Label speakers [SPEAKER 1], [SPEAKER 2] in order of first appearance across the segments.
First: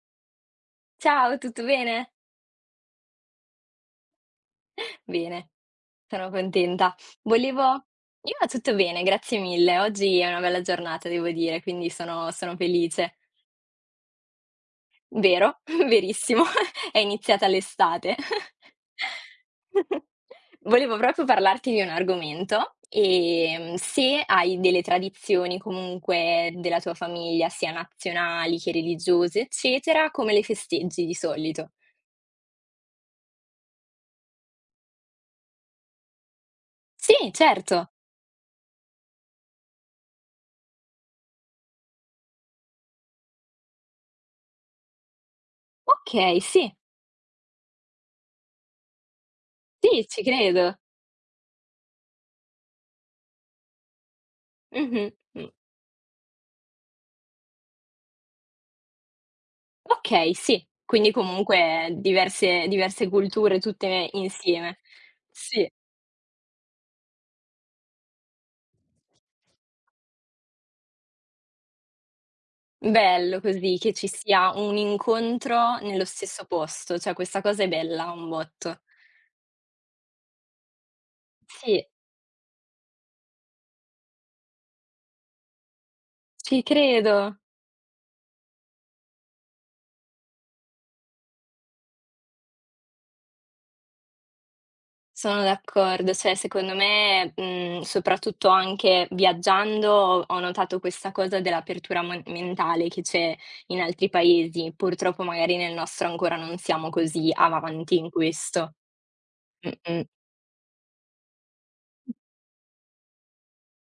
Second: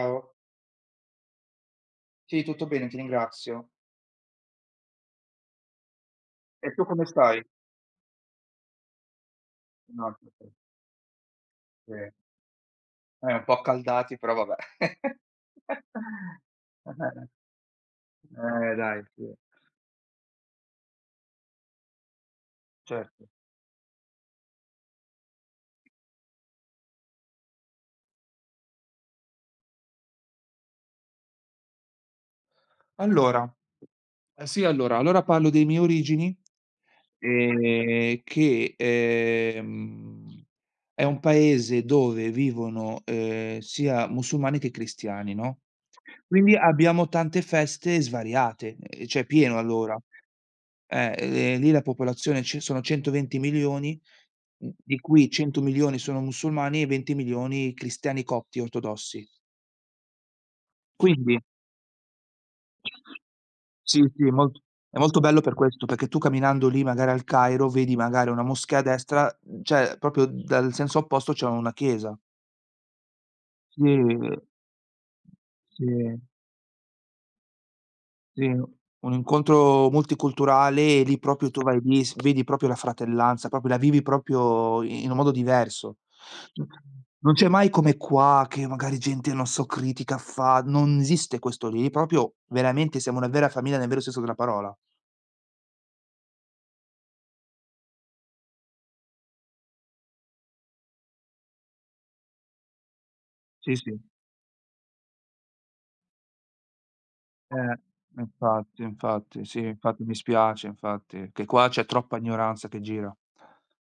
[SPEAKER 1] Ciao.
[SPEAKER 2] Ciao, tutto bene?
[SPEAKER 1] Sì, tutto bene, ti ringrazio.
[SPEAKER 2] Bene, sono
[SPEAKER 1] E tu
[SPEAKER 2] contenta.
[SPEAKER 1] come stai?
[SPEAKER 2] Volevo Io tutto bene, grazie mille.
[SPEAKER 1] No,
[SPEAKER 2] Oggi è una
[SPEAKER 1] tutto
[SPEAKER 2] bella giornata devo dire, quindi
[SPEAKER 1] bene.
[SPEAKER 2] sono felice.
[SPEAKER 1] Un po' accaldati, però vabbè.
[SPEAKER 2] Vero, verissimo, è iniziata l'estate.
[SPEAKER 1] Dai, sì,
[SPEAKER 2] Volevo proprio parlarti di un argomento,
[SPEAKER 1] certo.
[SPEAKER 2] se hai delle tradizioni comunque della tua famiglia, sia nazionali che religiose, eccetera, come le festeggi di solito?
[SPEAKER 1] Allora, sì, allora parlo dei miei origini,
[SPEAKER 2] Sì, certo.
[SPEAKER 1] che, è un paese dove vivono, sia musulmani che cristiani, no,
[SPEAKER 2] Okay,
[SPEAKER 1] quindi
[SPEAKER 2] sì,
[SPEAKER 1] abbiamo tante feste svariate, cioè pieno allora.
[SPEAKER 2] sì, ci credo.
[SPEAKER 1] Lì la popolazione ci sono 120.000.000, di
[SPEAKER 2] Mh-mh,
[SPEAKER 1] cui
[SPEAKER 2] mh.
[SPEAKER 1] 100.000.000 sono musulmani e 20.000.000 cristiani copti ortodossi.
[SPEAKER 2] Okay, sì. Quindi
[SPEAKER 1] Quindi
[SPEAKER 2] comunque diverse culture
[SPEAKER 1] sì,
[SPEAKER 2] tutte
[SPEAKER 1] sì, molt
[SPEAKER 2] insieme.
[SPEAKER 1] è molto bello per
[SPEAKER 2] Sì,
[SPEAKER 1] questo, perché tu camminando lì magari al Cairo vedi magari una moschea a destra, cioè proprio dal senso opposto c'è una chiesa.
[SPEAKER 2] bello così
[SPEAKER 1] Sì,
[SPEAKER 2] che ci sia un incontro nello
[SPEAKER 1] sì.
[SPEAKER 2] stesso posto, cioè questa cosa è bella un
[SPEAKER 1] Sì,
[SPEAKER 2] botto.
[SPEAKER 1] un incontro multiculturale e lì proprio tu vai
[SPEAKER 2] Sì,
[SPEAKER 1] lì, s vedi proprio la fratellanza, proprio la vivi proprio i in un modo diverso.
[SPEAKER 2] ci
[SPEAKER 1] N
[SPEAKER 2] credo,
[SPEAKER 1] Non c'è mai come qua che magari gente, non so, critica fa, non esiste questo lì, proprio veramente siamo una vera famiglia nel vero senso della parola.
[SPEAKER 2] sono d'accordo. Cioè secondo me, soprattutto anche viaggiando ho notato questa cosa dell'apertura mon mentale che c'è
[SPEAKER 1] Sì,
[SPEAKER 2] in
[SPEAKER 1] sì.
[SPEAKER 2] altri paesi. Purtroppo magari nel nostro ancora non siamo così
[SPEAKER 1] Eh,
[SPEAKER 2] avanti in questo.
[SPEAKER 1] infatti, infatti, sì,
[SPEAKER 2] Mh-mh.
[SPEAKER 1] infatti mi spiace infatti, che qua c'è troppa ignoranza che gira.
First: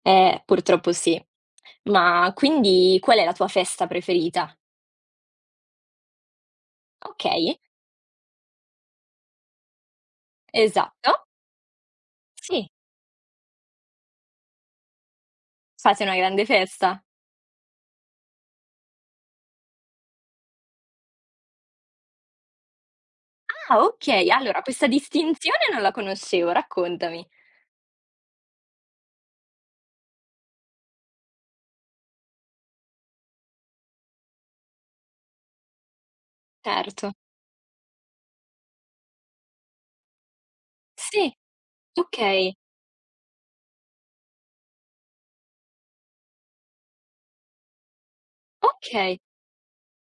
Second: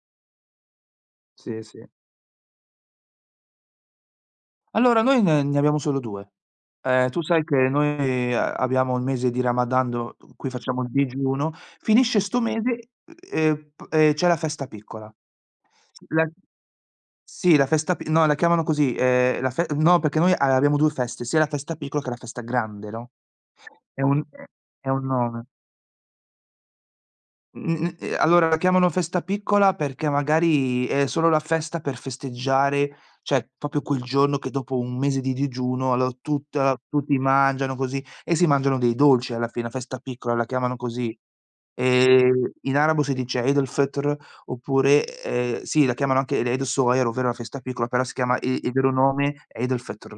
[SPEAKER 2] Purtroppo sì.
[SPEAKER 1] Sì, sì.
[SPEAKER 2] Ma quindi qual è la tua festa preferita?
[SPEAKER 1] Allora noi ne abbiamo solo 2. Tu sai
[SPEAKER 2] Okay,
[SPEAKER 1] che noi a abbiamo il mese di Ramadan do cui facciamo il
[SPEAKER 2] esatto.
[SPEAKER 1] digiuno, finisce sto
[SPEAKER 2] Sì,
[SPEAKER 1] mese, p c'è la festa piccola.
[SPEAKER 2] fate
[SPEAKER 1] S
[SPEAKER 2] una
[SPEAKER 1] La
[SPEAKER 2] grande festa.
[SPEAKER 1] sì, la festa pi no, la chiamano così, la fe no, perché noi a abbiamo 2 feste, sia la festa piccola che la festa grande, no?
[SPEAKER 2] Ah,
[SPEAKER 1] È un
[SPEAKER 2] okay.
[SPEAKER 1] è
[SPEAKER 2] Allora questa
[SPEAKER 1] è un nome.
[SPEAKER 2] distinzione non la conoscevo, raccontami.
[SPEAKER 1] Mhmm, allora la chiamano festa piccola perché magari è solo la festa per festeggiare, cioè proprio quel giorno che dopo un mese di digiuno allo tutta
[SPEAKER 2] Certo.
[SPEAKER 1] tutti mangiano così e si mangiano dei dolci alla fine, festa piccola la chiamano così.
[SPEAKER 2] Sì, okay,
[SPEAKER 1] In arabo si dice Eid el-Fitr oppure, sì la chiamano anche l'Eid el-Soghir, ovvero la festa piccola, però si chiama i il vero
[SPEAKER 2] okay.
[SPEAKER 1] nome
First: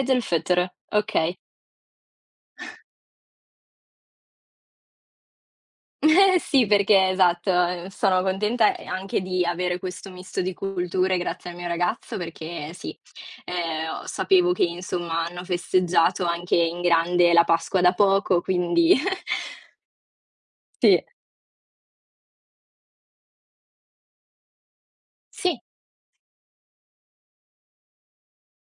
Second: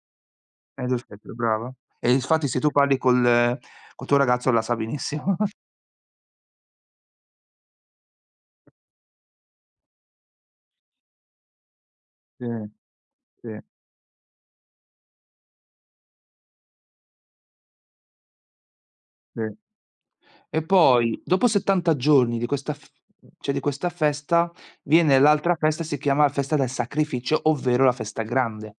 [SPEAKER 2] Eid el-Fitr,
[SPEAKER 1] Eid el-Fitr,
[SPEAKER 2] okay.
[SPEAKER 1] brava. E infatti se tu parli col tuo ragazzo la sa benissimo.
[SPEAKER 2] Sì, perché esatto, sono contenta, anche di avere questo misto di culture grazie al mio ragazzo
[SPEAKER 1] Sì,
[SPEAKER 2] perché sì,
[SPEAKER 1] sì,
[SPEAKER 2] ho sapevo che insomma hanno festeggiato anche in grande la Pasqua da poco, quindi
[SPEAKER 1] sì. E
[SPEAKER 2] sì.
[SPEAKER 1] poi dopo 70 giorni di questa f cioè di questa festa, viene l'altra
[SPEAKER 2] Sì,
[SPEAKER 1] festa, si chiama la festa del sacrificio, ovvero la festa grande.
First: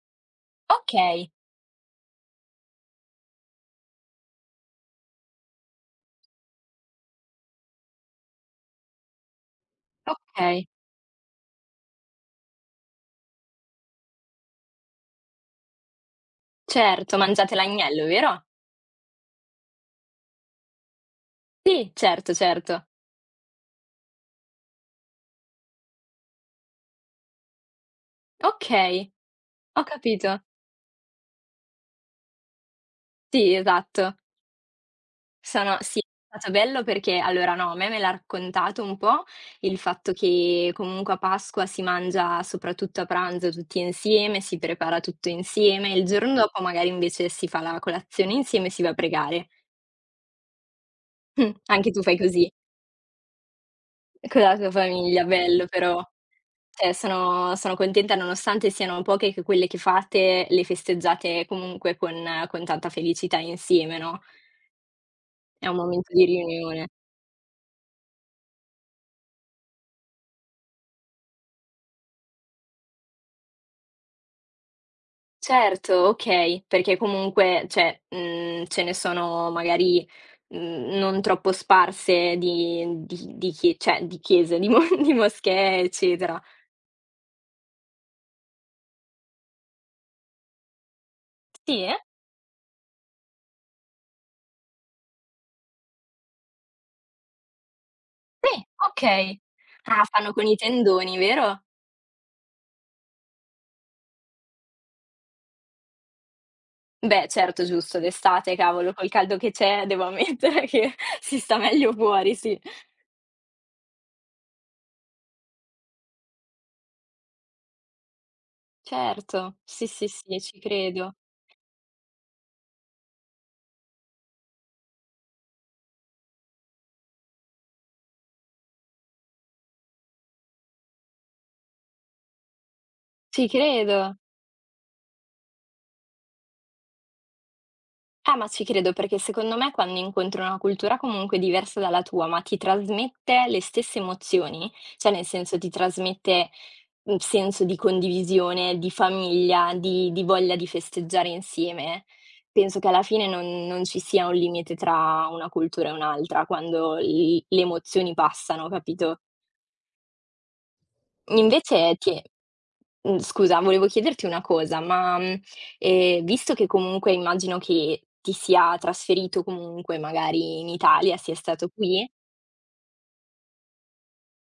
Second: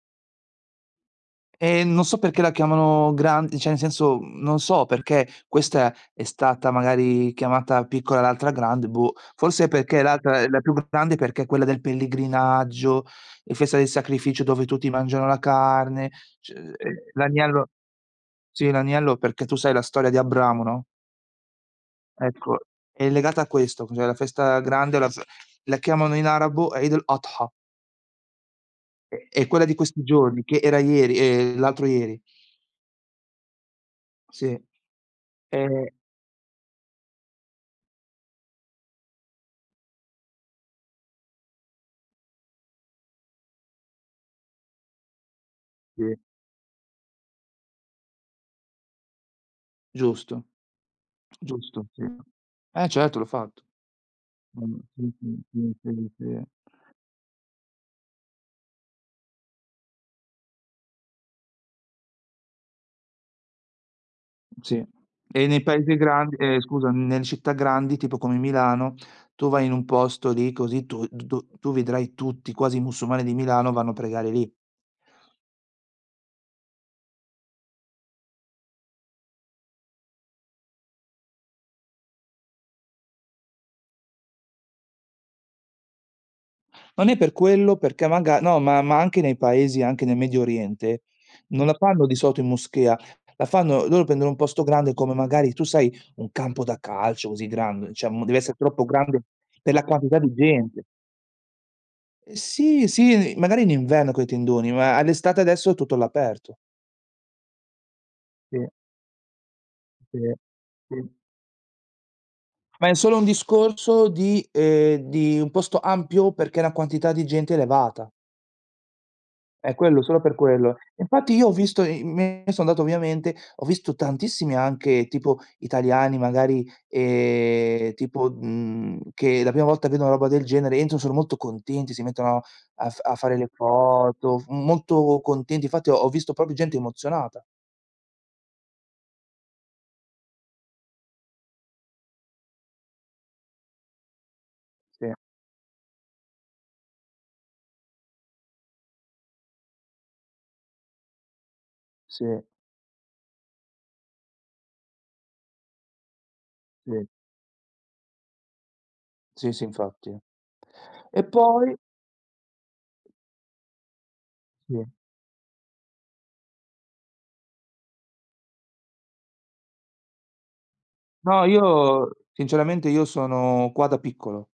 [SPEAKER 2] okay,
[SPEAKER 1] E non so perché la chiamano gran cioè nel senso, non so perché questa è stata magari chiamata piccola e l'altra grande, boh. Forse perché l'altra è la
[SPEAKER 2] okay.
[SPEAKER 1] più grande perché è quella del pellegrinaggio, e festa del sacrificio dove tutti mangiano la carne, c
[SPEAKER 2] Certo, mangiate
[SPEAKER 1] l'agnello
[SPEAKER 2] l'agnello, vero?
[SPEAKER 1] sì, l'agnello perché tu sai la storia di Abramo, no?
[SPEAKER 2] Sì, certo,
[SPEAKER 1] Ecco,
[SPEAKER 2] certo.
[SPEAKER 1] è legata a questo, cioè la festa grande, la chiamano in arabo Eid al-Adha,
[SPEAKER 2] Okay,
[SPEAKER 1] è quella di
[SPEAKER 2] ho
[SPEAKER 1] questi giorni,
[SPEAKER 2] capito.
[SPEAKER 1] che era ieri l'altro ieri.
[SPEAKER 2] Sì, esatto.
[SPEAKER 1] Sì.
[SPEAKER 2] Sono
[SPEAKER 1] Ehm,
[SPEAKER 2] Sì, è stato bello perché allora no, a me me l'ha raccontato un po' il fatto che comunque a Pasqua si mangia soprattutto a pranzo tutti insieme, si prepara tutto insieme, il
[SPEAKER 1] sì,
[SPEAKER 2] giorno dopo magari invece si fa la colazione insieme e si va a pregare.
[SPEAKER 1] giusto, giusto,
[SPEAKER 2] Anche tu
[SPEAKER 1] sì.
[SPEAKER 2] fai così
[SPEAKER 1] Eh certo, l'ho fatto.
[SPEAKER 2] con la tua
[SPEAKER 1] Sì,
[SPEAKER 2] famiglia,
[SPEAKER 1] sì,
[SPEAKER 2] bello
[SPEAKER 1] sì,
[SPEAKER 2] però.
[SPEAKER 1] sì, sì.
[SPEAKER 2] Cioè sono contenta nonostante siano poche che quelle che fate, le festeggiate comunque con tanta felicità insieme, no,
[SPEAKER 1] Sì. E nei
[SPEAKER 2] è un
[SPEAKER 1] paesi
[SPEAKER 2] momento di
[SPEAKER 1] grandi
[SPEAKER 2] riunione.
[SPEAKER 1] scusa, nelle città grandi, tipo come Milano, tu vai in un posto lì così, tu d tu tu vedrai tutti, quasi i musulmani di Milano vanno a pregare lì.
[SPEAKER 2] Certo, okay, perché comunque, cioè, ce ne sono magari, non troppo sparse di chie cioè di chiese, di mo di moschee, eccetera.
[SPEAKER 1] Non è per quello, perché maga no, ma anche nei paesi, anche nel Medio Oriente, non la
[SPEAKER 2] Sì? Eh?
[SPEAKER 1] fanno di solito in moschea, la fanno loro prendono un posto grande come magari tu sai un campo da calcio così grande, cioè m deve essere
[SPEAKER 2] Sì,
[SPEAKER 1] troppo grande
[SPEAKER 2] okay.
[SPEAKER 1] per la
[SPEAKER 2] Ah,
[SPEAKER 1] quantità
[SPEAKER 2] fanno
[SPEAKER 1] di
[SPEAKER 2] con i
[SPEAKER 1] gente.
[SPEAKER 2] tendoni, vero?
[SPEAKER 1] Sì, sì, magari in inverno coi tendoni, ma all'estate adesso è tutto all'aperto.
[SPEAKER 2] Beh, certo, giusto, d'estate,
[SPEAKER 1] Sì,
[SPEAKER 2] cavolo, col caldo che c'è devo
[SPEAKER 1] sì,
[SPEAKER 2] ammettere che
[SPEAKER 1] sì.
[SPEAKER 2] si sta meglio fuori, sì.
[SPEAKER 1] Ma è solo un discorso di un posto ampio perché la quantità di gente è elevata.
[SPEAKER 2] Certo, sì,
[SPEAKER 1] Quello
[SPEAKER 2] sì,
[SPEAKER 1] solo per
[SPEAKER 2] sì, ci
[SPEAKER 1] quello.
[SPEAKER 2] credo.
[SPEAKER 1] Infatti io ho visto i me sono andato ovviamente, ho visto tantissimi anche tipo italiani magari, tipo, che la prima volta vedono una roba del genere, entrano, sono molto contenti, si mettono a fare
[SPEAKER 2] Ci
[SPEAKER 1] le
[SPEAKER 2] credo.
[SPEAKER 1] foto, f molto contenti. Infatti ho visto proprio gente emozionata.
[SPEAKER 2] Ma ci credo perché secondo me quando incontri una cultura comunque diversa dalla tua, ma ti trasmette le stesse emozioni, cioè
[SPEAKER 1] Sì,
[SPEAKER 2] nel senso ti trasmette un senso di condivisione, di famiglia, di voglia di festeggiare insieme,
[SPEAKER 1] sì,
[SPEAKER 2] penso che alla fine non, non ci sia un limite tra una cultura e un'altra quando
[SPEAKER 1] sì.
[SPEAKER 2] le emozioni passano, capito?
[SPEAKER 1] Sì, sì, infatti. E poi
[SPEAKER 2] Invece ti è mhmm, Scusa, volevo chiederti una
[SPEAKER 1] sì.
[SPEAKER 2] cosa, ma, visto che comunque immagino che ti sia trasferito comunque magari in Italia, sia
[SPEAKER 1] No,
[SPEAKER 2] stato qui.
[SPEAKER 1] io sinceramente io sono qua da piccolo.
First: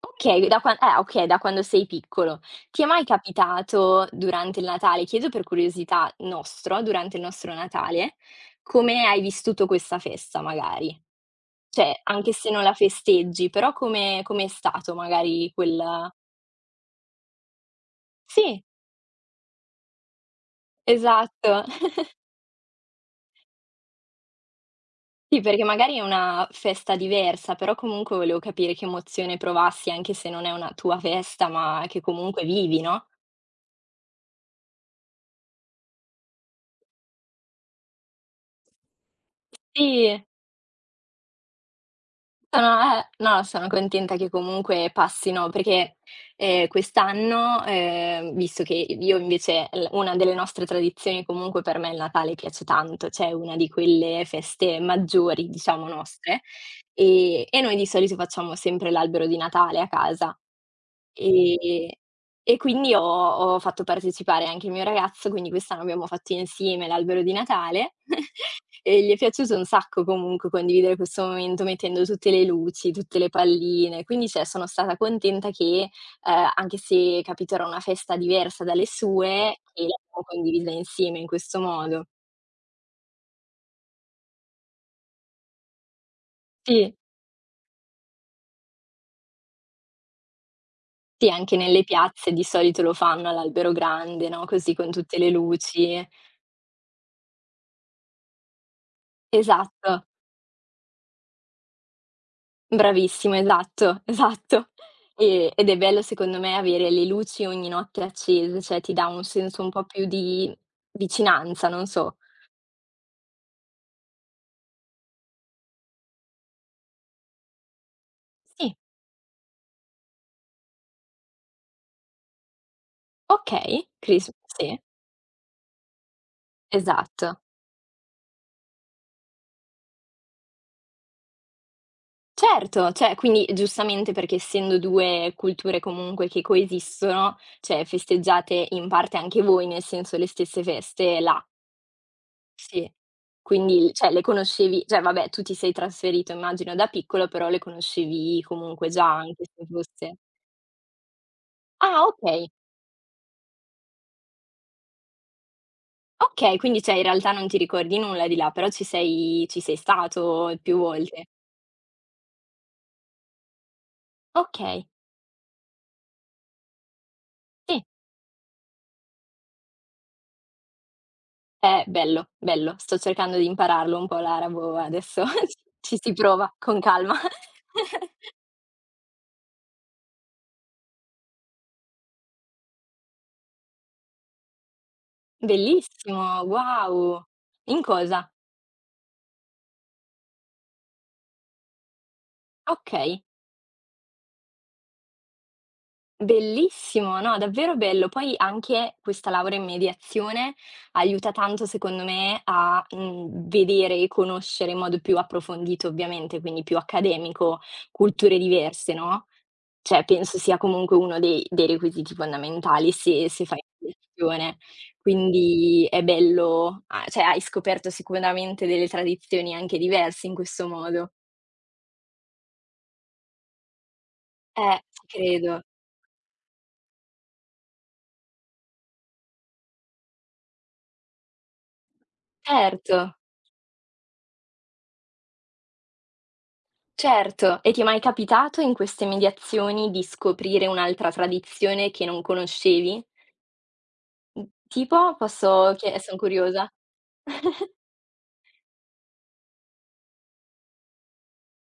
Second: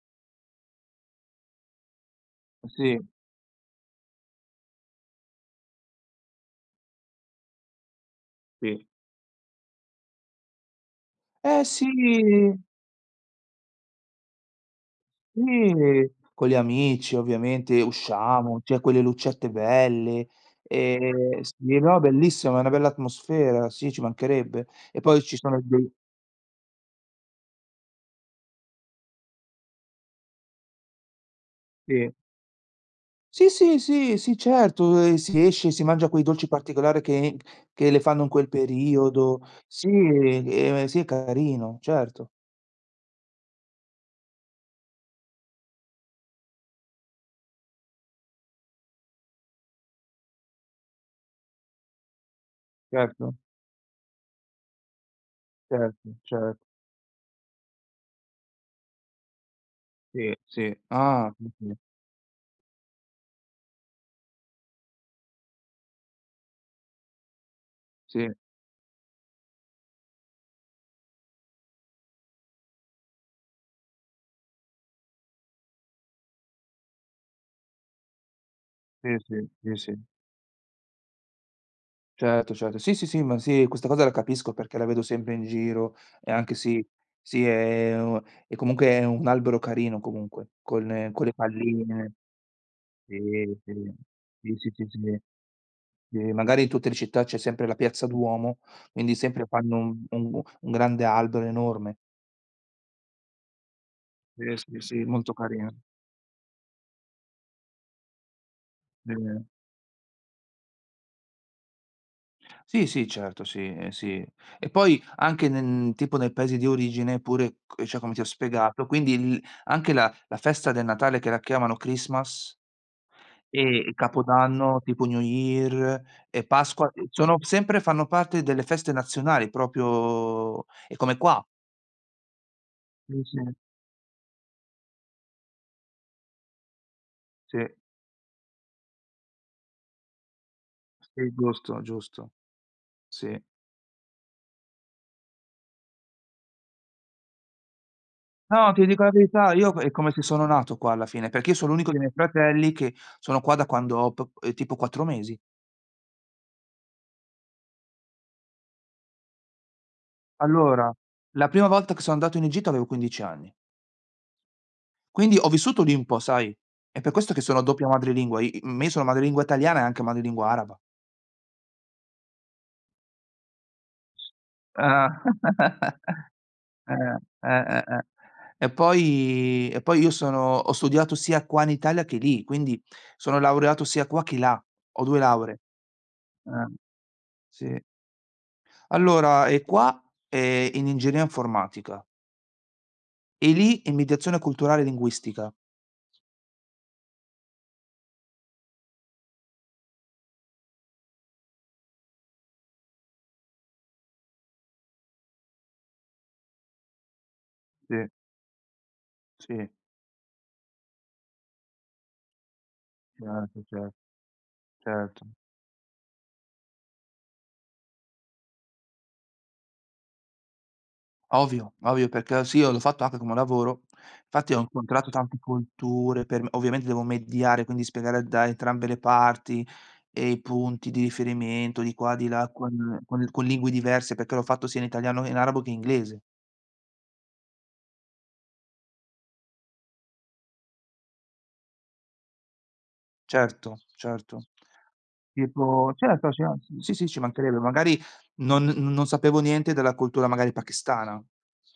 [SPEAKER 2] Okay, da qua. Eh, okay, da quando sei piccolo. Ti è
[SPEAKER 1] Sì,
[SPEAKER 2] mai capitato durante il Natale, chiedo per curiosità nostro, durante il nostro Natale,
[SPEAKER 1] sì.
[SPEAKER 2] come hai vissuto questa festa magari?
[SPEAKER 1] Eh sì.
[SPEAKER 2] Cioè, anche se non la festeggi, però come è stato magari
[SPEAKER 1] Sì,
[SPEAKER 2] quel
[SPEAKER 1] con gli amici ovviamente usciamo,
[SPEAKER 2] sì,
[SPEAKER 1] c'è quelle lucette belle, sì,
[SPEAKER 2] esatto.
[SPEAKER 1] no, bellissima, è una bella atmosfera, sì, ci mancherebbe. E poi ci
[SPEAKER 2] Sì,
[SPEAKER 1] sono
[SPEAKER 2] perché
[SPEAKER 1] dei
[SPEAKER 2] magari è una festa diversa, però comunque volevo capire che emozione provassi, anche se non è una tua festa, ma che
[SPEAKER 1] sì.
[SPEAKER 2] comunque vivi, no?
[SPEAKER 1] Sì, sì, sì, sì, certo, si esce, si mangia quei dolci particolari che le fanno in quel periodo. Sì,
[SPEAKER 2] Sì,
[SPEAKER 1] sì, è carino, certo,
[SPEAKER 2] sono no, sono contenta che comunque passino, perché, quest'anno, visto che io invece l una delle nostre tradizioni comunque per me il Natale piace tanto, cioè è
[SPEAKER 1] certo,
[SPEAKER 2] una di quelle feste maggiori, diciamo,
[SPEAKER 1] certo,
[SPEAKER 2] nostre,
[SPEAKER 1] certo,
[SPEAKER 2] e noi di solito facciamo sempre l'albero di Natale a
[SPEAKER 1] sì,
[SPEAKER 2] casa.
[SPEAKER 1] sì. Ah, sì, sì,
[SPEAKER 2] Ehm, e quindi ho fatto partecipare anche il mio ragazzo, quindi quest'anno abbiamo fatto insieme l'albero di Natale
[SPEAKER 1] sì,
[SPEAKER 2] e gli è piaciuto un sacco comunque condividere questo momento mettendo tutte le luci, tutte le palline, quindi cioè sono stata contenta che, anche se capito era una festa diversa dalle
[SPEAKER 1] sì, sì,
[SPEAKER 2] sue,
[SPEAKER 1] sì,
[SPEAKER 2] che
[SPEAKER 1] sì.
[SPEAKER 2] l'abbiamo condivisa insieme in questo modo.
[SPEAKER 1] Certo, certo. Sì, sì, sì, ma sì, questa cosa la capisco perché la vedo sempre in giro e anche sì,
[SPEAKER 2] Sì,
[SPEAKER 1] sì, è u e comunque è un albero carino comunque, con
[SPEAKER 2] sì,
[SPEAKER 1] le
[SPEAKER 2] anche nelle
[SPEAKER 1] palline.
[SPEAKER 2] piazze di solito lo
[SPEAKER 1] Sì,
[SPEAKER 2] fanno all'albero
[SPEAKER 1] sì.
[SPEAKER 2] grande, no,
[SPEAKER 1] Sì, sì,
[SPEAKER 2] così
[SPEAKER 1] sì,
[SPEAKER 2] con tutte
[SPEAKER 1] sì.
[SPEAKER 2] le luci.
[SPEAKER 1] Sì, magari in tutte le città c'è sempre la piazza Duomo, quindi sempre fanno
[SPEAKER 2] Esatto.
[SPEAKER 1] un grande albero enorme.
[SPEAKER 2] Bravissimo, esatto,
[SPEAKER 1] Sì,
[SPEAKER 2] esatto.
[SPEAKER 1] sì, sì, molto
[SPEAKER 2] Ed è
[SPEAKER 1] carino.
[SPEAKER 2] bello secondo me avere le luci ogni notte accese, cioè ti dà
[SPEAKER 1] Sì.
[SPEAKER 2] un senso un po' più di vicinanza, non so.
[SPEAKER 1] Sì, sì, certo, sì, sì. E poi anche nen tipo nei paesi di origine pure c cioè come ti ho
[SPEAKER 2] Sì,
[SPEAKER 1] spiegato, quindi il anche la festa del Natale che la chiamano Christmas e
[SPEAKER 2] okay,
[SPEAKER 1] il
[SPEAKER 2] Cris sì,
[SPEAKER 1] Capodanno tipo New Year e Pasqua, sono
[SPEAKER 2] esatto.
[SPEAKER 1] sempre fanno parte delle feste nazionali proprio è come qua.
[SPEAKER 2] Certo, cioè
[SPEAKER 1] Sì, sì,
[SPEAKER 2] quindi giustamente perché essendo 2 culture comunque che coesistono,
[SPEAKER 1] sì,
[SPEAKER 2] cioè festeggiate in parte anche voi, nel senso le stesse feste
[SPEAKER 1] sì,
[SPEAKER 2] là.
[SPEAKER 1] giusto, giusto,
[SPEAKER 2] Sì,
[SPEAKER 1] sì.
[SPEAKER 2] quindi cioè le conoscevi cioè vabbè, tu ti sei trasferito immagino da piccolo, però le conoscevi
[SPEAKER 1] No, ti
[SPEAKER 2] comunque
[SPEAKER 1] dico
[SPEAKER 2] già
[SPEAKER 1] la
[SPEAKER 2] anche
[SPEAKER 1] verità,
[SPEAKER 2] se
[SPEAKER 1] io è come
[SPEAKER 2] fosse
[SPEAKER 1] se sono nato qua alla fine, perché io sono l'unico dei
[SPEAKER 2] ah,
[SPEAKER 1] miei
[SPEAKER 2] okay,
[SPEAKER 1] fratelli che sono qua da quando ho p tipo 4 mesi.
[SPEAKER 2] okay, quindi cioè in realtà non ti ricordi nulla di là, però ci sei stato più
[SPEAKER 1] Allora,
[SPEAKER 2] volte.
[SPEAKER 1] la prima volta che sono andato in Egitto avevo 15 anni,
[SPEAKER 2] Okay,
[SPEAKER 1] quindi ho vissuto lì un po', sai, è per questo che sono
[SPEAKER 2] sì,
[SPEAKER 1] doppia madrelingua, io sono madrelingua italiana e anche madrelingua araba.
[SPEAKER 2] bello, bello. Sto cercando di impararlo un po' l'arabo
[SPEAKER 1] Ah.
[SPEAKER 2] adesso, ci si prova con calma.
[SPEAKER 1] Eh, eh, eh, eh. E poi io sono ho studiato sia qua in Italia che lì, quindi sono laureato sia qua che là, ho 2 lauree.
[SPEAKER 2] Bellissimo,
[SPEAKER 1] Ah.
[SPEAKER 2] wow! In
[SPEAKER 1] Sì.
[SPEAKER 2] cosa?
[SPEAKER 1] Allora, e qua, in ingegneria informatica
[SPEAKER 2] Okay.
[SPEAKER 1] e lì in mediazione culturale e linguistica.
[SPEAKER 2] Bellissimo, no, davvero bello. Poi anche questa laurea in mediazione aiuta tanto, secondo me, vedere e conoscere in modo più approfondito, ovviamente, quindi più accademico,
[SPEAKER 1] Sì,
[SPEAKER 2] culture diverse, no,
[SPEAKER 1] sì.
[SPEAKER 2] cioè penso sia comunque uno dei requisiti fondamentali se fai
[SPEAKER 1] Certo,
[SPEAKER 2] mediazione.
[SPEAKER 1] certo.
[SPEAKER 2] Quindi è bello a cioè hai scoperto sicuramente delle tradizioni anche diverse in questo modo.
[SPEAKER 1] Ovvio, ovvio, perché sì, io l'ho fatto anche come lavoro. Infatti ho
[SPEAKER 2] Ci
[SPEAKER 1] incontrato tante
[SPEAKER 2] credo.
[SPEAKER 1] culture, per me ovviamente devo mediare, quindi spiegare da entrambe le parti, e i punti di riferimento di qua, di là,
[SPEAKER 2] Certo.
[SPEAKER 1] con lingue diverse, perché l'ho fatto sia in italiano, in arabo che in inglese.
[SPEAKER 2] Certo, e ti è mai capitato in queste mediazioni di scoprire un'altra tradizione che non conoscevi?
[SPEAKER 1] Certo,
[SPEAKER 2] Mhmm,
[SPEAKER 1] certo.
[SPEAKER 2] tipo? Posso
[SPEAKER 1] Tipo
[SPEAKER 2] chie son
[SPEAKER 1] certo, sì,
[SPEAKER 2] curiosa.
[SPEAKER 1] anzi sì, sì, ci mancherebbe, magari non sapevo niente della cultura magari pakistana.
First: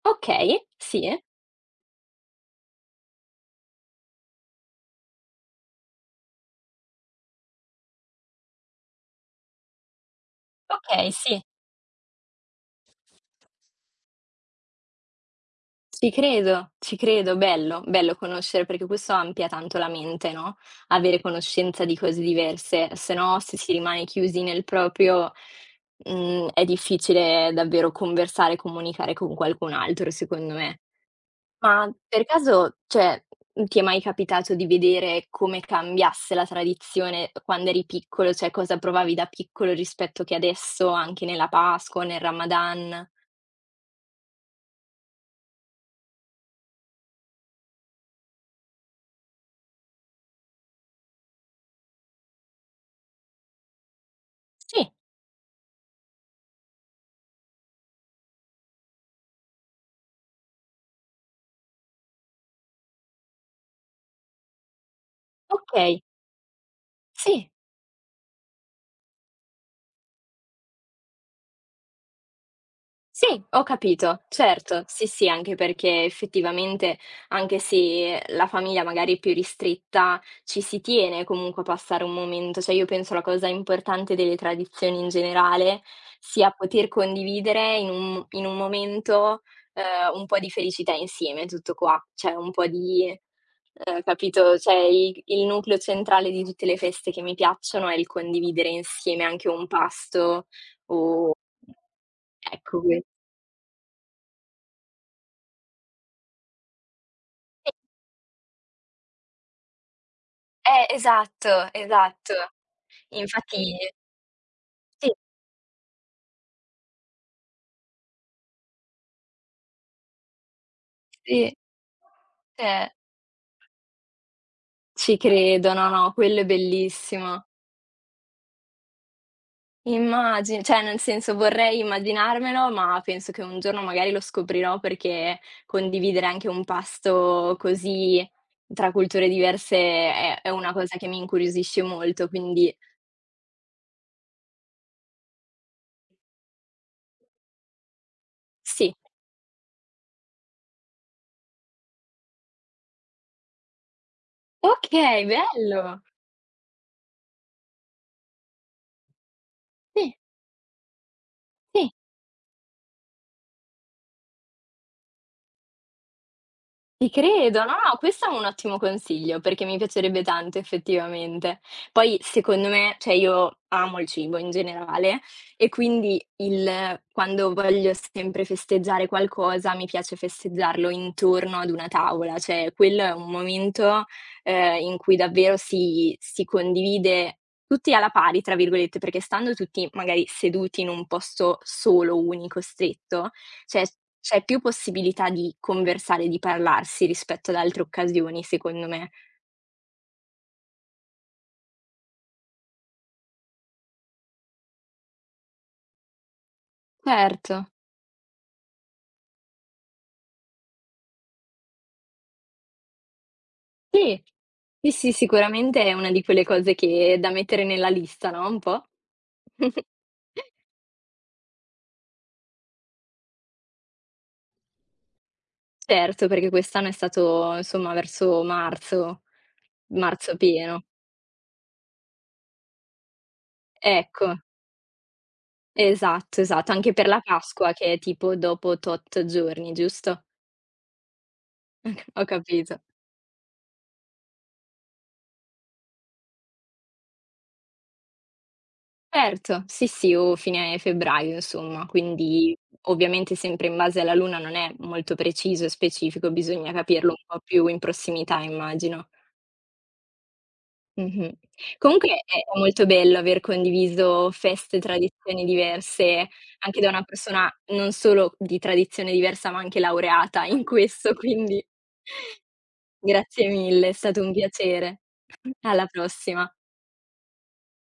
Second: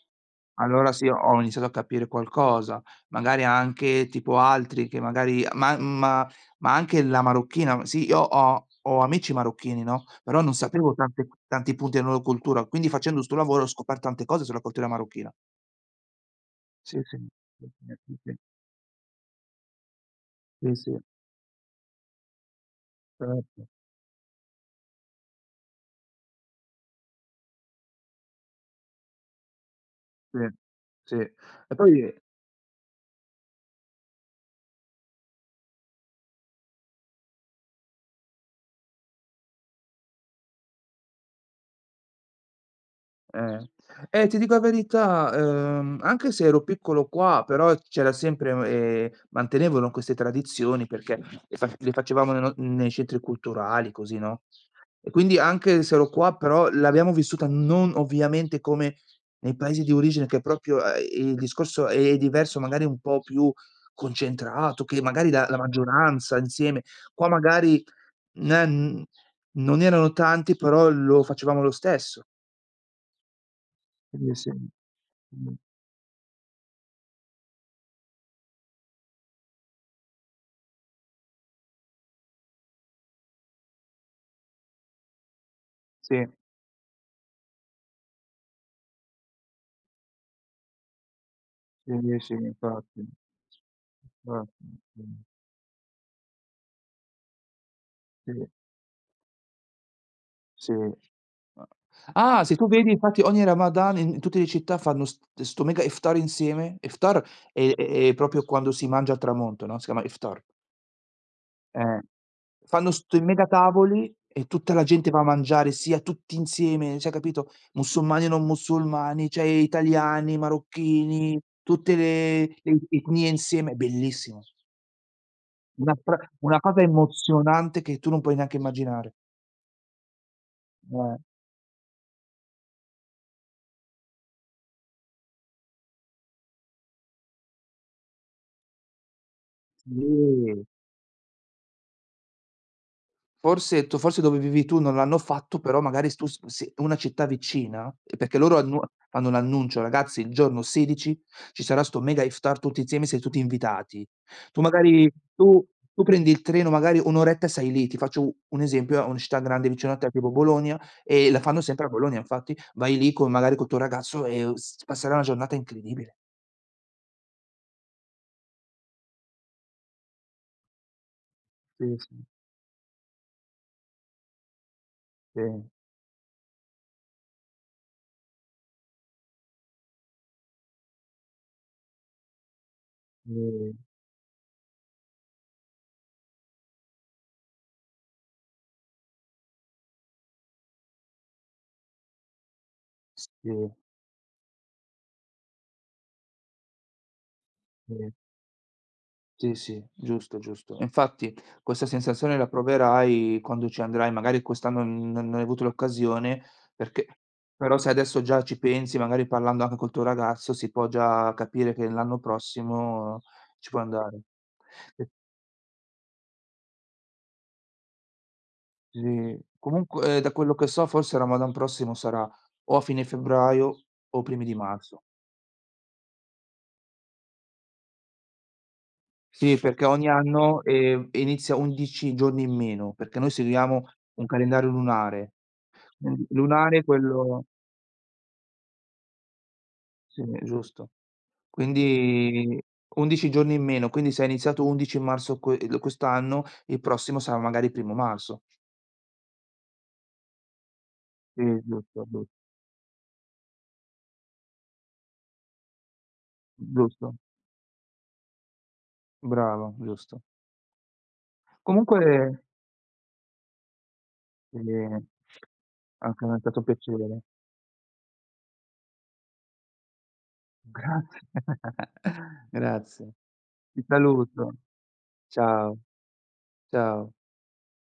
[SPEAKER 2] Okay,
[SPEAKER 1] Allora sì,
[SPEAKER 2] sì.
[SPEAKER 1] ho iniziato a capire qualcosa, magari anche tipo altri che magari ma anche la marocchina, sì, io ho amici marocchini, no, però non sapevo
[SPEAKER 2] Okay,
[SPEAKER 1] tante
[SPEAKER 2] sì.
[SPEAKER 1] tanti punti della loro cultura, quindi facendo 'sto lavoro ho scoperto tante cose sulla cultura marocchina.
[SPEAKER 2] Ci credo, ci
[SPEAKER 1] Sì, sì,
[SPEAKER 2] credo.
[SPEAKER 1] sì,
[SPEAKER 2] Bello,
[SPEAKER 1] sì,
[SPEAKER 2] bello
[SPEAKER 1] sì, sì,
[SPEAKER 2] conoscere perché questo amplia tanto la mente, no,
[SPEAKER 1] sì, sì,
[SPEAKER 2] avere conoscenza di cose diverse, se no se
[SPEAKER 1] certo,
[SPEAKER 2] si rimane chiusi nel proprio, è difficile davvero conversare e comunicare con qualcun altro,
[SPEAKER 1] sì,
[SPEAKER 2] secondo me.
[SPEAKER 1] sì. E
[SPEAKER 2] Ma
[SPEAKER 1] poi
[SPEAKER 2] per caso, cioè, ti è mai capitato di vedere come cambiasse la tradizione quando eri piccolo? Cioè, cosa provavi da piccolo rispetto che adesso, anche nella Pasqua o nel Ramadan?
[SPEAKER 1] Eh. Ti dico la verità, anche se ero piccolo qua, però c'era sempre mantenevano queste tradizioni perché le facevamo ne no nei centri culturali così, no,
[SPEAKER 2] Sì,
[SPEAKER 1] e quindi anche se ero qua, però l'abbiamo vissuta non ovviamente come nei paesi di origine che proprio, il discorso è diverso, magari un po' più concentrato, che magari la
[SPEAKER 2] okay,
[SPEAKER 1] maggioranza insieme. Qua
[SPEAKER 2] sì.
[SPEAKER 1] magari n non erano tanti, però lo facevamo lo stesso.
[SPEAKER 2] Sì, ho capito,
[SPEAKER 1] Quindi sì.
[SPEAKER 2] certo, sì, sì,
[SPEAKER 1] Mh.
[SPEAKER 2] anche perché effettivamente, anche se la famiglia magari è più ristretta, ci si tiene comunque a passare un momento. Cioè, io penso la cosa importante delle tradizioni in generale
[SPEAKER 1] Sì,
[SPEAKER 2] sia poter condividere in un momento, un po' di felicità insieme, tutto qua.
[SPEAKER 1] sì,
[SPEAKER 2] Cioè,
[SPEAKER 1] sì,
[SPEAKER 2] un po'
[SPEAKER 1] infatti.
[SPEAKER 2] di capito,
[SPEAKER 1] Infatti,
[SPEAKER 2] cioè i
[SPEAKER 1] mh.
[SPEAKER 2] il nucleo centrale di tutte le feste che mi piacciono è il
[SPEAKER 1] Sì,
[SPEAKER 2] condividere insieme anche un pasto
[SPEAKER 1] sì.
[SPEAKER 2] o
[SPEAKER 1] A ah, se tu
[SPEAKER 2] ecco
[SPEAKER 1] vedi
[SPEAKER 2] que
[SPEAKER 1] infatti ogni Ramadan in tutte le città fanno st sto mega iftar insieme. Iftar
[SPEAKER 2] sì,
[SPEAKER 1] è proprio quando si mangia al tramonto, no, si chiama iftar.
[SPEAKER 2] esatto,
[SPEAKER 1] Eh.
[SPEAKER 2] esatto.
[SPEAKER 1] Fanno sti mega
[SPEAKER 2] Infatti
[SPEAKER 1] tavoli e tutta la gente
[SPEAKER 2] sì,
[SPEAKER 1] va a mangiare, sia tutti insieme, cioè capito, musulmani e non musulmani, cioè italiani, marocchini,
[SPEAKER 2] sì,
[SPEAKER 1] tutte le
[SPEAKER 2] cioè
[SPEAKER 1] etnie insieme, è bellissimo.
[SPEAKER 2] ci credo, no, no, quello è
[SPEAKER 1] Una cosa
[SPEAKER 2] bellissimo.
[SPEAKER 1] emozionante che tu non puoi neanche immaginare.
[SPEAKER 2] Immagino, cioè nel
[SPEAKER 1] Eh,
[SPEAKER 2] senso vorrei immaginarmelo, ma penso che un giorno magari lo scoprirò perché condividere anche un pasto così tra culture diverse è
[SPEAKER 1] sì.
[SPEAKER 2] una cosa che mi incuriosisce molto, quindi
[SPEAKER 1] Forse dove vivi tu non l'hanno fatto, però magari s tu s se una città vicina perché loro annu
[SPEAKER 2] sì.
[SPEAKER 1] fanno l'annuncio: "Ragazzi il giorno 16 ci sarà sto mega iftar tutti insieme, siete tutti invitati". Tu magari
[SPEAKER 2] Okay,
[SPEAKER 1] tu
[SPEAKER 2] bello.
[SPEAKER 1] tu prendi il treno magari 1 oretta e sei lì. Ti faccio u un esempio, a una città grande vicino a te
[SPEAKER 2] Sì,
[SPEAKER 1] tipo Bologna, e la fanno sempre a
[SPEAKER 2] sì.
[SPEAKER 1] Bologna infatti, vai lì con magari col tuo ragazzo e s passerai una giornata incredibile.
[SPEAKER 2] Ti credo, no, no, questo è un ottimo consiglio perché mi piacerebbe tanto effettivamente.
[SPEAKER 1] Sì, sì,
[SPEAKER 2] Poi secondo me, cioè io amo il cibo in generale
[SPEAKER 1] sì.
[SPEAKER 2] e quindi il quando voglio sempre festeggiare qualcosa, mi piace festeggiarlo intorno ad una tavola, cioè quello è un
[SPEAKER 1] Mh,
[SPEAKER 2] momento, in cui davvero si condivide tutti alla pari, tra virgolette, perché stando tutti magari seduti in un posto solo, unico, stretto
[SPEAKER 1] sì,
[SPEAKER 2] cioè s c'è più possibilità di conversare, di parlarsi rispetto ad altre
[SPEAKER 1] sì,
[SPEAKER 2] occasioni secondo me.
[SPEAKER 1] sì, sì, giusto, giusto. Infatti questa sensazione la proverai quando ci andrai, magari quest'anno n non hai avuto l'occasione, perché
[SPEAKER 2] Certo.
[SPEAKER 1] però se adesso già ci pensi, magari parlando anche col tuo ragazzo, si può già capire che l'anno prossimo ci puoi andare.
[SPEAKER 2] Sì. Sì,
[SPEAKER 1] E
[SPEAKER 2] sì, sicuramente è una di quelle cose che da mettere nella lista, no, un po'.
[SPEAKER 1] sì. Comunque da quello che so forse Ramadan prossimo sarà o a fine febbraio o primi di marzo.
[SPEAKER 2] Certo, perché quest'anno è stato insomma verso marzo,
[SPEAKER 1] Sì, perché ogni
[SPEAKER 2] marzo
[SPEAKER 1] anno,
[SPEAKER 2] pieno.
[SPEAKER 1] inizia 11 giorni in meno, perché noi seguiamo un
[SPEAKER 2] Ecco,
[SPEAKER 1] calendario lunare. Quindi
[SPEAKER 2] esatto, esatto,
[SPEAKER 1] lunare
[SPEAKER 2] anche per la
[SPEAKER 1] quello
[SPEAKER 2] Pasqua che è tipo dopo tot giorni, giusto?
[SPEAKER 1] sì, giusto.
[SPEAKER 2] Ho
[SPEAKER 1] Quindi
[SPEAKER 2] capito.
[SPEAKER 1] 11 giorni in meno, quindi se è iniziato 11 marzo quest'anno, il prossimo sarà magari primo marzo.
[SPEAKER 2] Certo, sì, sì, o fine febbraio
[SPEAKER 1] Sì,
[SPEAKER 2] insomma,
[SPEAKER 1] giusto,
[SPEAKER 2] quindi ovviamente sempre in base alla luna non è molto preciso e specifico, bisogna capirlo
[SPEAKER 1] giusto,
[SPEAKER 2] un po' più in prossimità immagino.
[SPEAKER 1] bravo, giusto.
[SPEAKER 2] Mh-mh. Comunque
[SPEAKER 1] Comunque
[SPEAKER 2] è molto bello aver condiviso
[SPEAKER 1] sì,
[SPEAKER 2] feste e tradizioni
[SPEAKER 1] anche
[SPEAKER 2] diverse
[SPEAKER 1] a me è stato un
[SPEAKER 2] anche da una
[SPEAKER 1] piacere.
[SPEAKER 2] persona non solo di tradizione diversa, ma anche laureata in questo,
[SPEAKER 1] Grazie.
[SPEAKER 2] quindi
[SPEAKER 1] Grazie.
[SPEAKER 2] grazie
[SPEAKER 1] Ti
[SPEAKER 2] mille, è stato un
[SPEAKER 1] saluto.
[SPEAKER 2] piacere.
[SPEAKER 1] Ciao,
[SPEAKER 2] Alla prossima.
[SPEAKER 1] ciao.